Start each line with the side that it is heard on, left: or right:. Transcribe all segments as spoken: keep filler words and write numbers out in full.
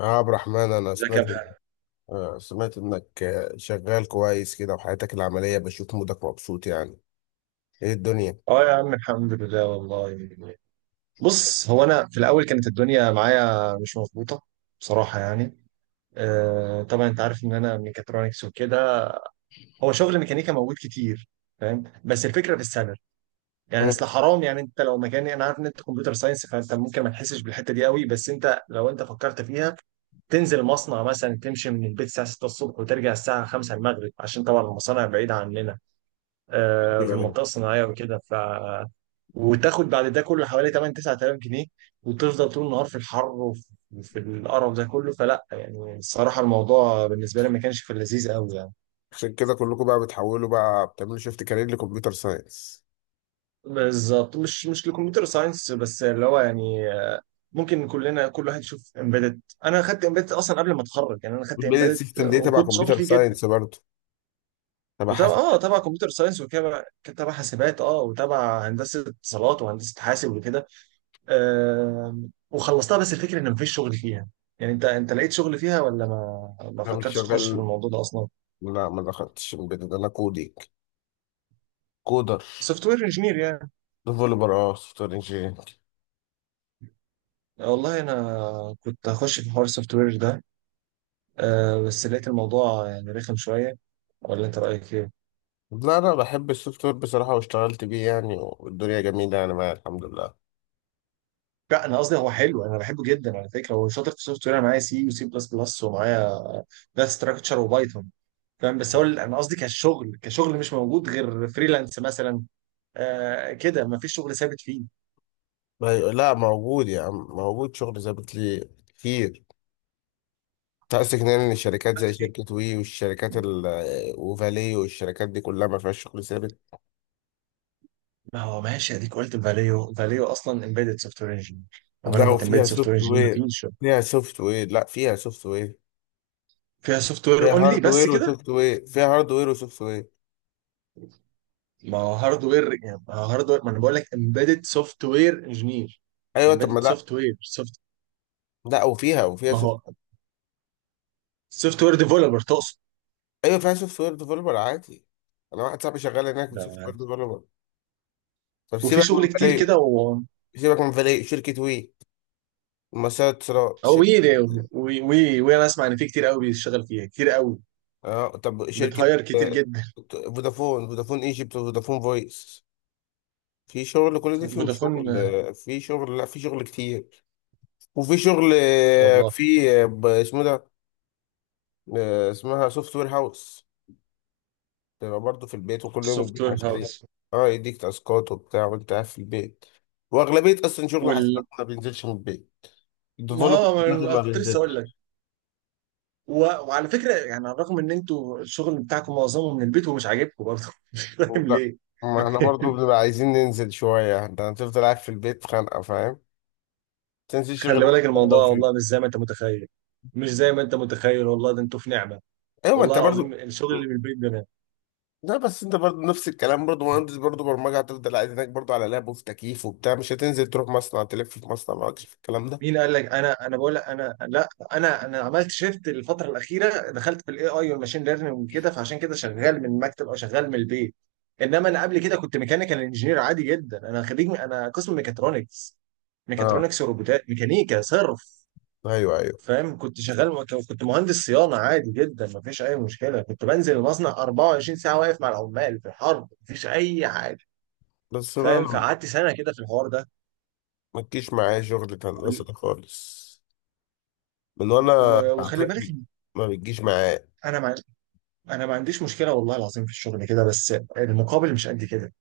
left: يا عبد الرحمن، أنا
right: ازيك يا
left: سمعت
right: محمد.
left: آه، سمعت إنك آه، شغال كويس كده. وحياتك العملية بشوف مودك مبسوط يعني. إيه الدنيا؟
right: اه يا عم، الحمد لله والله. بص، هو انا في الاول كانت الدنيا معايا مش مظبوطه بصراحه يعني. آه، طبعا انت عارف ان انا ميكاترونكس وكده. هو شغل ميكانيكا موجود كتير فاهم، بس الفكره في السالري. يعني
left: مم.
right: اصل حرام، يعني انت لو مكاني، انا عارف ان انت كمبيوتر ساينس فانت ممكن ما تحسش بالحته دي قوي، بس انت لو انت فكرت فيها تنزل مصنع مثلا، تمشي من البيت الساعه ستة الصبح وترجع الساعه خمسة المغرب عشان طبعا المصانع بعيده عننا. آه، في
left: أيوة.
right: المنطقه الصناعيه وكده. وتاخد بعد ده كله حوالي ثمانية تسعة تلاف جنيه، وتفضل طول النهار في الحر وفي في القرف ده كله. فلا يعني، الصراحه الموضوع بالنسبه لي ما كانش في اللذيذ قوي يعني.
left: عشان كده كلكم بقى بتحولوا، بقى بتعملوا شيفت كارير لكمبيوتر ساينس؟
right: بالظبط مش مش لكمبيوتر ساينس، بس اللي هو يعني، آه، ممكن كلنا كل واحد يشوف امبيدد. انا خدت امبيدد اصلا قبل ما اتخرج يعني، انا خدت
left: والبيزنس
right: امبيدد
left: سيستم دي تبع
right: وكنت شاطر
left: كمبيوتر
right: فيه جدا.
left: ساينس برضه، تبع
right: وطبعا
left: حاسب.
right: اه تبع كمبيوتر ساينس وكده كان تبع حاسبات اه وتبع هندسه اتصالات وهندسه حاسب وكده. آم، وخلصتها، بس الفكرة ان مفيش شغل فيها. يعني انت انت لقيت شغل فيها ولا ما ما
left: أنا مش
right: فكرتش تخش في
left: شغال.
right: الموضوع ده اصلا؟
left: لا، ما دخلتش embedded، أنا كودينج، كودر،
right: سوفت وير انجينير يعني؟
left: ديفلوبر، أه سوفت وير إنجينير.
right: والله انا كنت هخش في حوار السوفت وير ده، آه، بس لقيت الموضوع يعني رخم شوية. ولا انت رايك ايه؟
left: لا، أنا بحب السوفت وير بصراحة واشتغلت بيه يعني، والدنيا جميلة يعني معايا الحمد لله.
right: لا انا قصدي هو حلو، انا بحبه جدا على فكره، هو شاطر في السوفت وير. انا معايا سي وسي بلس بلس ومعايا داتا ستراكشر وبايثون فاهم. بس هو ال- انا قصدي كشغل كشغل مش موجود غير فريلانس مثلا. آه كده، ما فيش شغل ثابت فيه.
left: ما ي- لا، موجود يا عم، موجود شغل ظابط لي كتير. انت قصدك يعني الشركات زي شركة وي، والشركات ال- وفالي والشركات دي كلها ما فيهاش شغل ثابت؟
right: ما هو ماشي، اديك قلت فاليو. فاليو اصلا امبيدد سوفت وير انجينير. طب انا
left: لا،
right: كنت امبيدد
left: وفيها
right: سوفت وير
left: سوفت
right: انجينير، ما
left: وير،
right: فيش.
left: فيها سوفت وير، لا فيها سوفت وير،
right: فيها سوفت وير
left: فيها
right: اونلي،
left: هارد
right: بس
left: وير
right: كده.
left: وسوفت وير، فيها هارد وير وسوفت وير.
right: ما هو هاردوير يعني، ما هو هاردوير، ما انا بقول لك امبيدد سوفت وير انجينير.
left: ايوه، طب ما
right: امبيدد
left: لا،
right: سوفت وير سوفت.
left: لا وفيها وفيها
right: ما
left: سوفت.
right: هو سوفت وير ديفلوبر تقصد.
left: ايوه، فيها سوفت وير ديفلوبر عادي. انا واحد صاحبي شغال هناك سوفت وير
right: ده.
left: ديفلوبر. طب
right: وفي
left: سيبك
right: شغل
left: من
right: كتير
left: فالي،
right: كده و
left: سيبك من فالي، شركة وي ومسار اتصالات
right: او
left: شركة.
right: وي. وي وي وي انا اسمع ان في كتير قوي بيشتغل فيها كتير قوي،
left: اه، طب شركة،
right: بتهاير كتير
left: آه،
right: جدا.
left: فودافون، فودافون ايجيبت وفودافون فويس، في شغل، كل دي فيهم
right: فودافون،
left: شغل،
right: آه،
left: آه، في شغل، لا في شغل كتير. وفي شغل، آه،
right: والله
left: في آه، ب- اسمه ده، آه، اسمها سوفت وير هاوس. تبقى برضه في البيت وكل يوم
right: سوفت
left: يديك
right: وير
left: مشاريع.
right: هاوس.
left: اه، يديك تاسكات وبتاع وانت قاعد في البيت. واغلبية اصلا شغل حسابات
right: وال
left: ما بينزلش من البيت،
right: ما
left: الديفلوبر
right: هو ما أنا
left: ما
right: كنت لسه اقول لك.
left: بينزلش.
right: و... وعلى فكره يعني رغم ان انتوا الشغل بتاعكم معظمه من البيت ومش عاجبكم برضه مش فاهم
left: لا،
right: ليه.
left: ما احنا برضه بنبقى عايزين ننزل شوية. انت هتفضل قاعد في البيت، خانقة فاهم. تنزل
right: خلي
left: شغل
right: بالك
left: لو
right: الموضوع
left: في.
right: والله مش زي ما انت متخيل، مش زي ما انت متخيل والله. ده انتوا في نعمه
left: ايوه، ما
right: والله
left: انت
right: العظيم.
left: برضو.
right: الشغل اللي من البيت ده أنا.
left: لا بس انت برضو نفس الكلام برضو، مهندس برضو برمجه هتفضل قاعد هناك برضو على لاب وفي تكييف وبتاع، مش هتنزل تروح مصنع تلف في مصنع، مالكش في الكلام ده.
right: مين قال لك انا؟ انا بقول لك انا لا. انا انا عملت شيفت الفتره الاخيره، دخلت في الاي اي والماشين ليرنينج كده، فعشان كده شغال من المكتب او شغال من البيت. انما انا قبل كده كنت ميكانيكال انجينير عادي جدا، انا خريج، انا قسم ميكاترونكس.
left: اه،
right: ميكاترونكس وروبوتات، ميكانيكا صرف.
left: ايوه ايوه.
right: فاهم؟ كنت شغال، كنت مهندس صيانه عادي جدا، مفيش اي مشكله، كنت بنزل المصنع أربعة وعشرين ساعه، واقف مع العمال في الحرب، مفيش اي حاجه.
left: بس انا
right: فاهم؟
left: لم-
right: فقعدت سنه كده في الحوار ده.
left: ما تجيش معايا شغل هندسه
right: وال-
left: ده خالص، من وانا
right: و- وخلي بالك.
left: طفل، ما بتجيش معايا.
right: انا ما انا ما عنديش مشكله والله العظيم في الشغل كده، بس المقابل مش قد كده.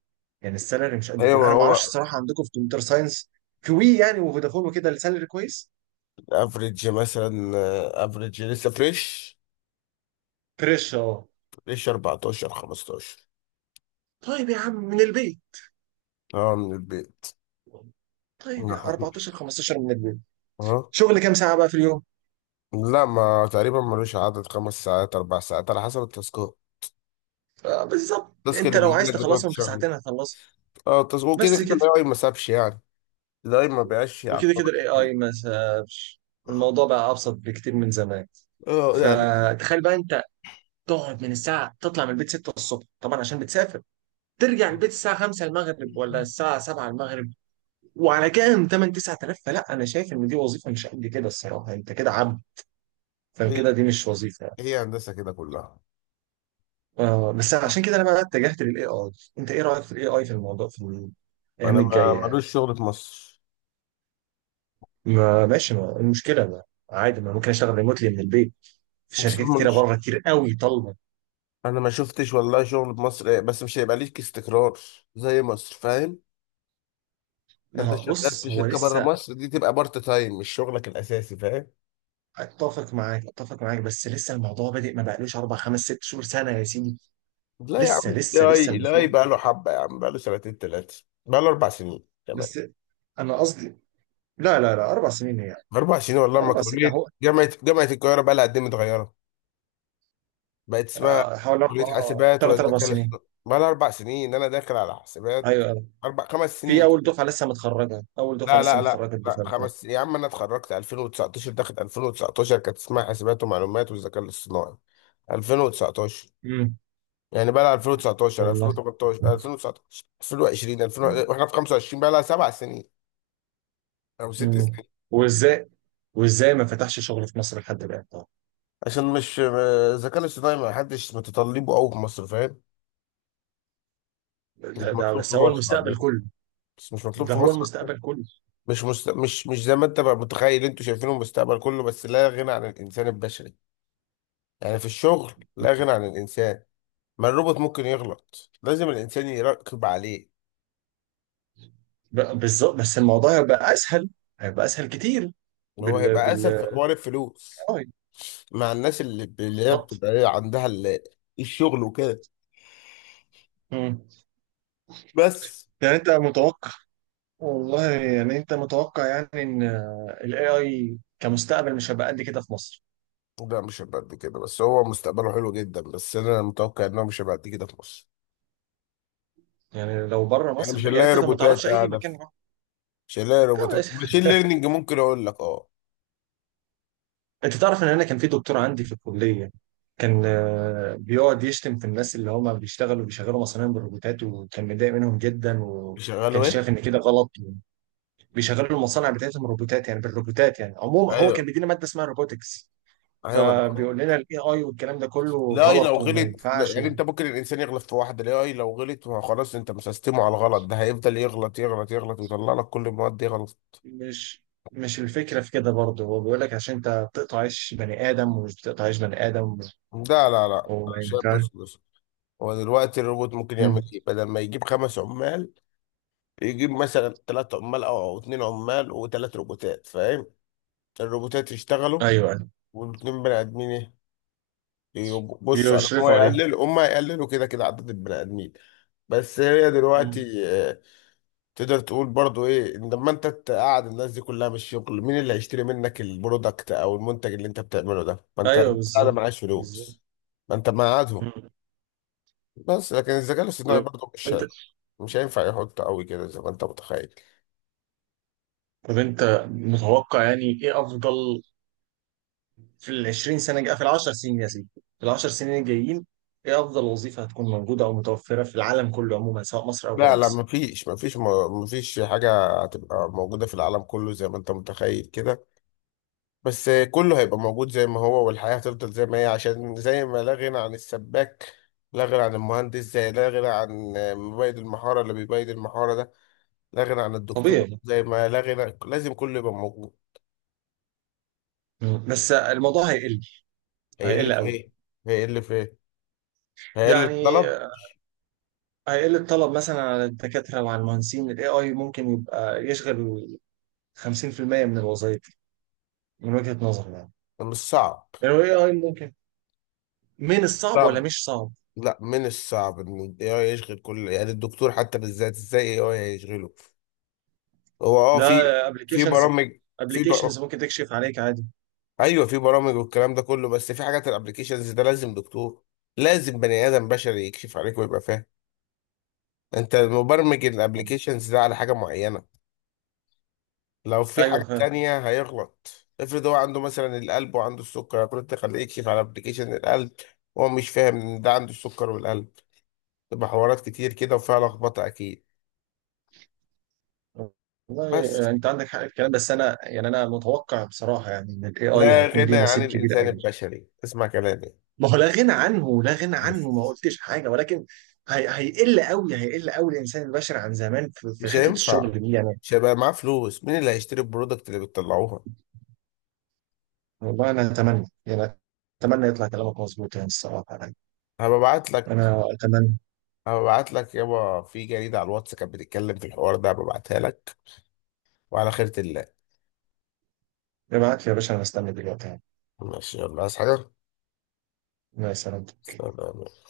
right: يعني السالري مش قد
left: ايوه ما
right: كده. انا ما اعرفش
left: هو.
right: الصراحه عندكم في كمبيوتر ساينس كوي يعني، وفودافون وكده السالري كويس.
left: افريج مثلا، افريج لسه فريش،
right: فريش اه.
left: فريش اربعتاشر خمستاشر.
right: طيب يا عم من البيت؟
left: اه، من البيت.
right: طيب، يا أربعة عشر خمسة عشر من البيت!
left: اه.
right: شغل كام ساعه بقى في اليوم؟
left: لا، ما تقريبا ملوش عدد، خمس ساعات، اربع ساعات على حسب التاسكات.
right: آه، بالظبط.
left: التاسك
right: انت
left: اللي
right: لو
left: بيجي
right: عايز
left: لك بتقعد
right: تخلصهم في
left: تشغله.
right: ساعتين هتخلصهم،
left: اه، التاسك وكده
right: بس
left: كده
right: كده.
left: الاي اي ما سابش يعني، الاي ما بقاش
right: وكده كده
left: يعطلك
right: الاي
left: كتير.
right: اي ما سابش. الموضوع بقى ابسط بكتير من زمان.
left: اه يعني.
right: فتخيل بقى انت، تقعد من الساعه تطلع من البيت ستة الصبح طبعا عشان بتسافر، ترجع البيت الساعه خمسة المغرب ولا الساعه سبعة المغرب، وعلى كام، تمانية تسعة تلاف. فلا انا شايف ان دي وظيفه مش قد كده الصراحه، انت كده عبد.
left: هي،
right: فكده دي مش وظيفه يعني.
left: هي هندسه كده كلها.
right: آه بس عشان كده انا بقى اتجهت للاي اي. انت ايه رايك في الاي اي، في الموضوع في الايام
left: انا ما
right: الجايه؟
left: ملوش شغل في مصر.
right: ما ماشي، ما المشكله، ما عادي، ما ممكن اشتغل ريموتلي من البيت، في
left: مصر
right: شركات كتيره
left: ملوش،
right: بره كتير قوي طالبه.
left: انا ما شفتش والله شغل في مصر، آه، بس مش هيبقى ليك استقرار زي مصر، فاهم.
right: ما
left: انت
right: هو
left: شغال
right: بص
left: في
right: هو
left: شركه بره
right: لسه.
left: مصر، دي تبقى بارت تايم، مش شغلك الاساسي، فاهم.
right: اتفق معاك، اتفق معاك بس لسه الموضوع بادئ، ما بقالوش اربع خمس ست شهور سنة يا سيدي.
left: لا يا
right: لسه
left: عم،
right: لسه لسه
left: الاي اي
right: المشروع.
left: بقى له حبه يا عم، بقى له سنتين، ثلاثه، بقى له اربع سنين كمان.
right: بس انا قصدي، لا لا لا، اربع سنين يعني.
left: أربع سنين والله ما
right: اربع سنين
left: كلية
right: اهو.
left: جامعة جامعة القاهرة بقى لها قد إيه متغيرة، بقت اسمها
right: آه، حوالي اربع،
left: كلية حاسبات،
right: ثلاث
left: وبقت
right: اربع
left: ذكاء
right: سنين
left: اصطناعي، بقى لها أربع سنين، أنا داخل على حاسبات.
right: ايوه أيوة.
left: أربع خمس
right: في
left: سنين.
right: اول دفعه لسه متخرجه، اول دفعه
left: لا
right: لسه
left: لا لا
right: متخرجه،
left: لا
right: الدفعه اللي
left: خمس
right: فاتت.
left: سنين يا عم، أنا اتخرجت الفين وتسعتاشر، داخل الفين وتسعتاشر كانت اسمها حاسبات ومعلومات والذكاء الاصطناعي. الفين وتسعتاشر،
right: امم
left: يعني بقى لها، الفين وتسعتاشر،
right: والله.
left: الفين وثمانية عشر، الفين وتسعة عشر، الفين وعشرين، الفين وواحد وعشرين، واحنا في خمسة وعشرين، بقى لها سبع سنين او ست
right: مم.
left: سنين.
right: وازاي؟ وازاي ما فتحش شغل في مصر لحد الان طبعا؟
left: عشان مش الذكاء الاصطناعي ما حدش متطلبه قوي في مصر، فاهم.
right: ده,
left: مش
right: ده
left: مطلوب في
right: بس هو
left: مصر عندنا،
right: المستقبل كله.
left: بس مش مطلوب
right: ده
left: في
right: هو
left: مصر عندنا.
right: المستقبل كله.
left: مش مست... مش مش زي ما انت بقى متخيل، انتوا شايفينه المستقبل كله، بس لا غنى عن الانسان البشري يعني، في الشغل لا غنى عن الانسان. ما الروبوت ممكن يغلط، لازم الانسان يراقب عليه.
right: ب- بالظبط بس الموضوع هيبقى اسهل، هيبقى اسهل كتير.
left: اللي هو
right: بال
left: هيبقى اسهل
right: بال
left: في حوار الفلوس
right: آه،
left: مع الناس، اللي اللي هي
right: بالظبط.
left: بتبقى ايه عندها ال- الشغل وكده.
right: مم.
left: بس.
right: يعني انت متوقع، والله يعني انت متوقع يعني، ان الاي اي كمستقبل مش هيبقى قد كده في مصر؟
left: لا، مش هيبقى قد كده، بس هو مستقبله حلو جدا، بس انا متوقع انه مش هيبقى قد كده في مصر.
right: يعني لو بره
left: يعني
right: مصر
left: مش
right: ده- يعني
left: هنلاقي
right: انت ما تعرفش
left: روبوتات
right: اي
left: قاعده
right: مكان يروح.
left: شغال، روبوتات ماشين ليرنينج ممكن اقول لك اه.
right: انت تعرف ان انا كان في دكتور عندي في الكليه، كان آه، بيقعد يشتم في الناس اللي هم بيشتغلوا بيشغلوا مصانع بالروبوتات، وكان متضايق منهم جدا
left: شغاله
right: وكان
left: ايه؟
right: شايف ان كده غلط. بيشغلوا المصانع بتاعتهم روبوتات يعني بالروبوتات يعني. عموما هو كان
left: ايوه
right: بيدينا ماده اسمها روبوتكس.
left: ايوه. ما ده-
right: فبيقول لنا الاي اي والكلام ده كله
left: الاي لو
right: غلط وما
left: غلط، لا
right: ينفعش.
left: يعني انت ممكن الانسان يغلط في واحده، الاي لو غلط ما خلاص، انت مسستمه على الغلط، ده هيفضل يغلط يغلط يغلط، ويطلع لك كل المواد دي غلط.
right: ومش مش الفكره في كده برضه، هو بيقول لك عشان انت بتقطع عيش بني ادم ومش بتقطع عيش بني ادم،
left: لا لا لا، أنا
right: وما
left: شايف
right: ينفعش.
left: بس بس، هو دلوقتي الروبوت ممكن يعمل
right: مم.
left: ايه؟ بدل ما يجيب خمس عمال، يجيب مثلا ثلاث عمال او او اتنين عمال وثلاث روبوتات، فاهم؟ الروبوتات يشتغلوا،
right: ايوه أيوة.
left: والاتنين بني ادمين إيه؟ يب- بص على- هو
right: بيشرفوا عليه.
left: يقللوا، هم يقللوا كده كده عدد البني ادمين. بس هي دلوقتي، آه، تقدر تقول برضو ايه، إن لما انت تقعد الناس دي كلها من الشغل، مين اللي هيشتري منك البرودكت او المنتج اللي انت بتعمله ده؟ ما انت
right: ايوه
left: قاعد
right: بالظبط.
left: معاش
right: بالظبط.
left: فلوس، ما انت مقعدهم.
right: مم.
left: بس لكن الذكاء الاصطناعي
right: طب
left: برضو مش
right: انت
left: هي- مش هينفع يحط قوي كده زي ما انت متخيل.
right: طب انت متوقع يعني، ايه افضل في ال عشرين سنه جاية، في العشر سنين يا سيدي، في العشر سنين الجايين، ايه افضل وظيفه هتكون موجوده او متوفره في العالم كله عموما سواء مصر او غير
left: لا لا،
right: مصر؟
left: مفيش مفيش مفيش حاجة هتبقى موجودة في العالم كله زي ما انت متخيل كده. بس كله هيبقى موجود زي ما هو، والحياة هتفضل زي ما هي، عشان زي ما لا غنى عن السباك، لا غنى عن المهندس، زي لا غنى عن مبيد المحارة اللي بيبيد المحارة ده، لا غنى عن الدكتور،
right: طبيعي.
left: زي ما لا غنى، لازم كله يبقى موجود.
right: مم. بس الموضوع هيقل.
left: هيقل
right: هيقل
left: في
right: قوي.
left: ايه؟ هيقل في ايه؟ هيقل
right: يعني
left: الطلب.
right: هيقل الطلب مثلا على الدكاتره وعلى المهندسين، الاي اي ممكن يبقى يشغل خمسين في المية من الوظائف من وجهه نظري يعني.
left: مش صعب.
right: الاي اي ممكن، من الصعب ولا
left: صعب.
right: مش صعب؟
left: لا، من الصعب ان ال إيه آي يشغل كل، يعني الدكتور حتى بالذات ازاي ال إيه آي هيشغله؟ هو اه في
right: لا
left: في
right: ابلكيشنز،
left: برامج. في بر...
right: ابلكيشنز ممكن تكشف عليك عادي.
left: ايوه في برامج والكلام ده كله، بس في حاجات الابلكيشنز ده لازم دكتور، لازم بني ادم بشري يكشف عليك ويبقى فاهم. انت مبرمج الابلكيشنز ده على حاجه معينه، لو في
right: ايوه
left: حاجه
right: فاهم.
left: تانية هيغلط. افرض هو عنده مثلا القلب وعنده السكر، كنت تخليه يكشف على ابلكيشن القلب وهو مش فاهم ان ده عنده السكر والقلب، تبقى حوارات كتير كده وفيها لخبطه اكيد.
right: والله
left: بس
right: آه، انت عندك حق في الكلام بس انا يعني انا متوقع بصراحه يعني ان الاي اي
left: لا
right: هيكون
left: غنى
right: ليه
left: عن
right: نصيب كبير
left: الانسان
right: قوي.
left: البشري، اسمع كلامي.
right: ما هو لا غنى عنه، لا غنى عنه ما
left: بس
right: قلتش حاجه، ولكن هي هيقل قوي، هيقل قوي الانسان البشر عن زمان في في
left: مش
right: حته
left: هينفع،
right: الشغل دي يعني.
left: مش هيبقى معاه فلوس، مين اللي هيشتري البرودكت اللي بتطلعوها.
right: والله انا اتمنى يعني، اتمنى يطلع كلامك مظبوط يعني الصراحه يعني.
left: هببعت لك،
right: انا اتمنى.
left: هببعت لك يابا، في جريدة على الواتس كانت بتتكلم في الحوار ده، هببعتها لك وعلى خيرة الله.
right: ابعت لي يا باشا، انا مستني دلوقتي يعني.
left: ماشي، يلا عايز حاجة؟
right: مع السلامه.
left: سلام.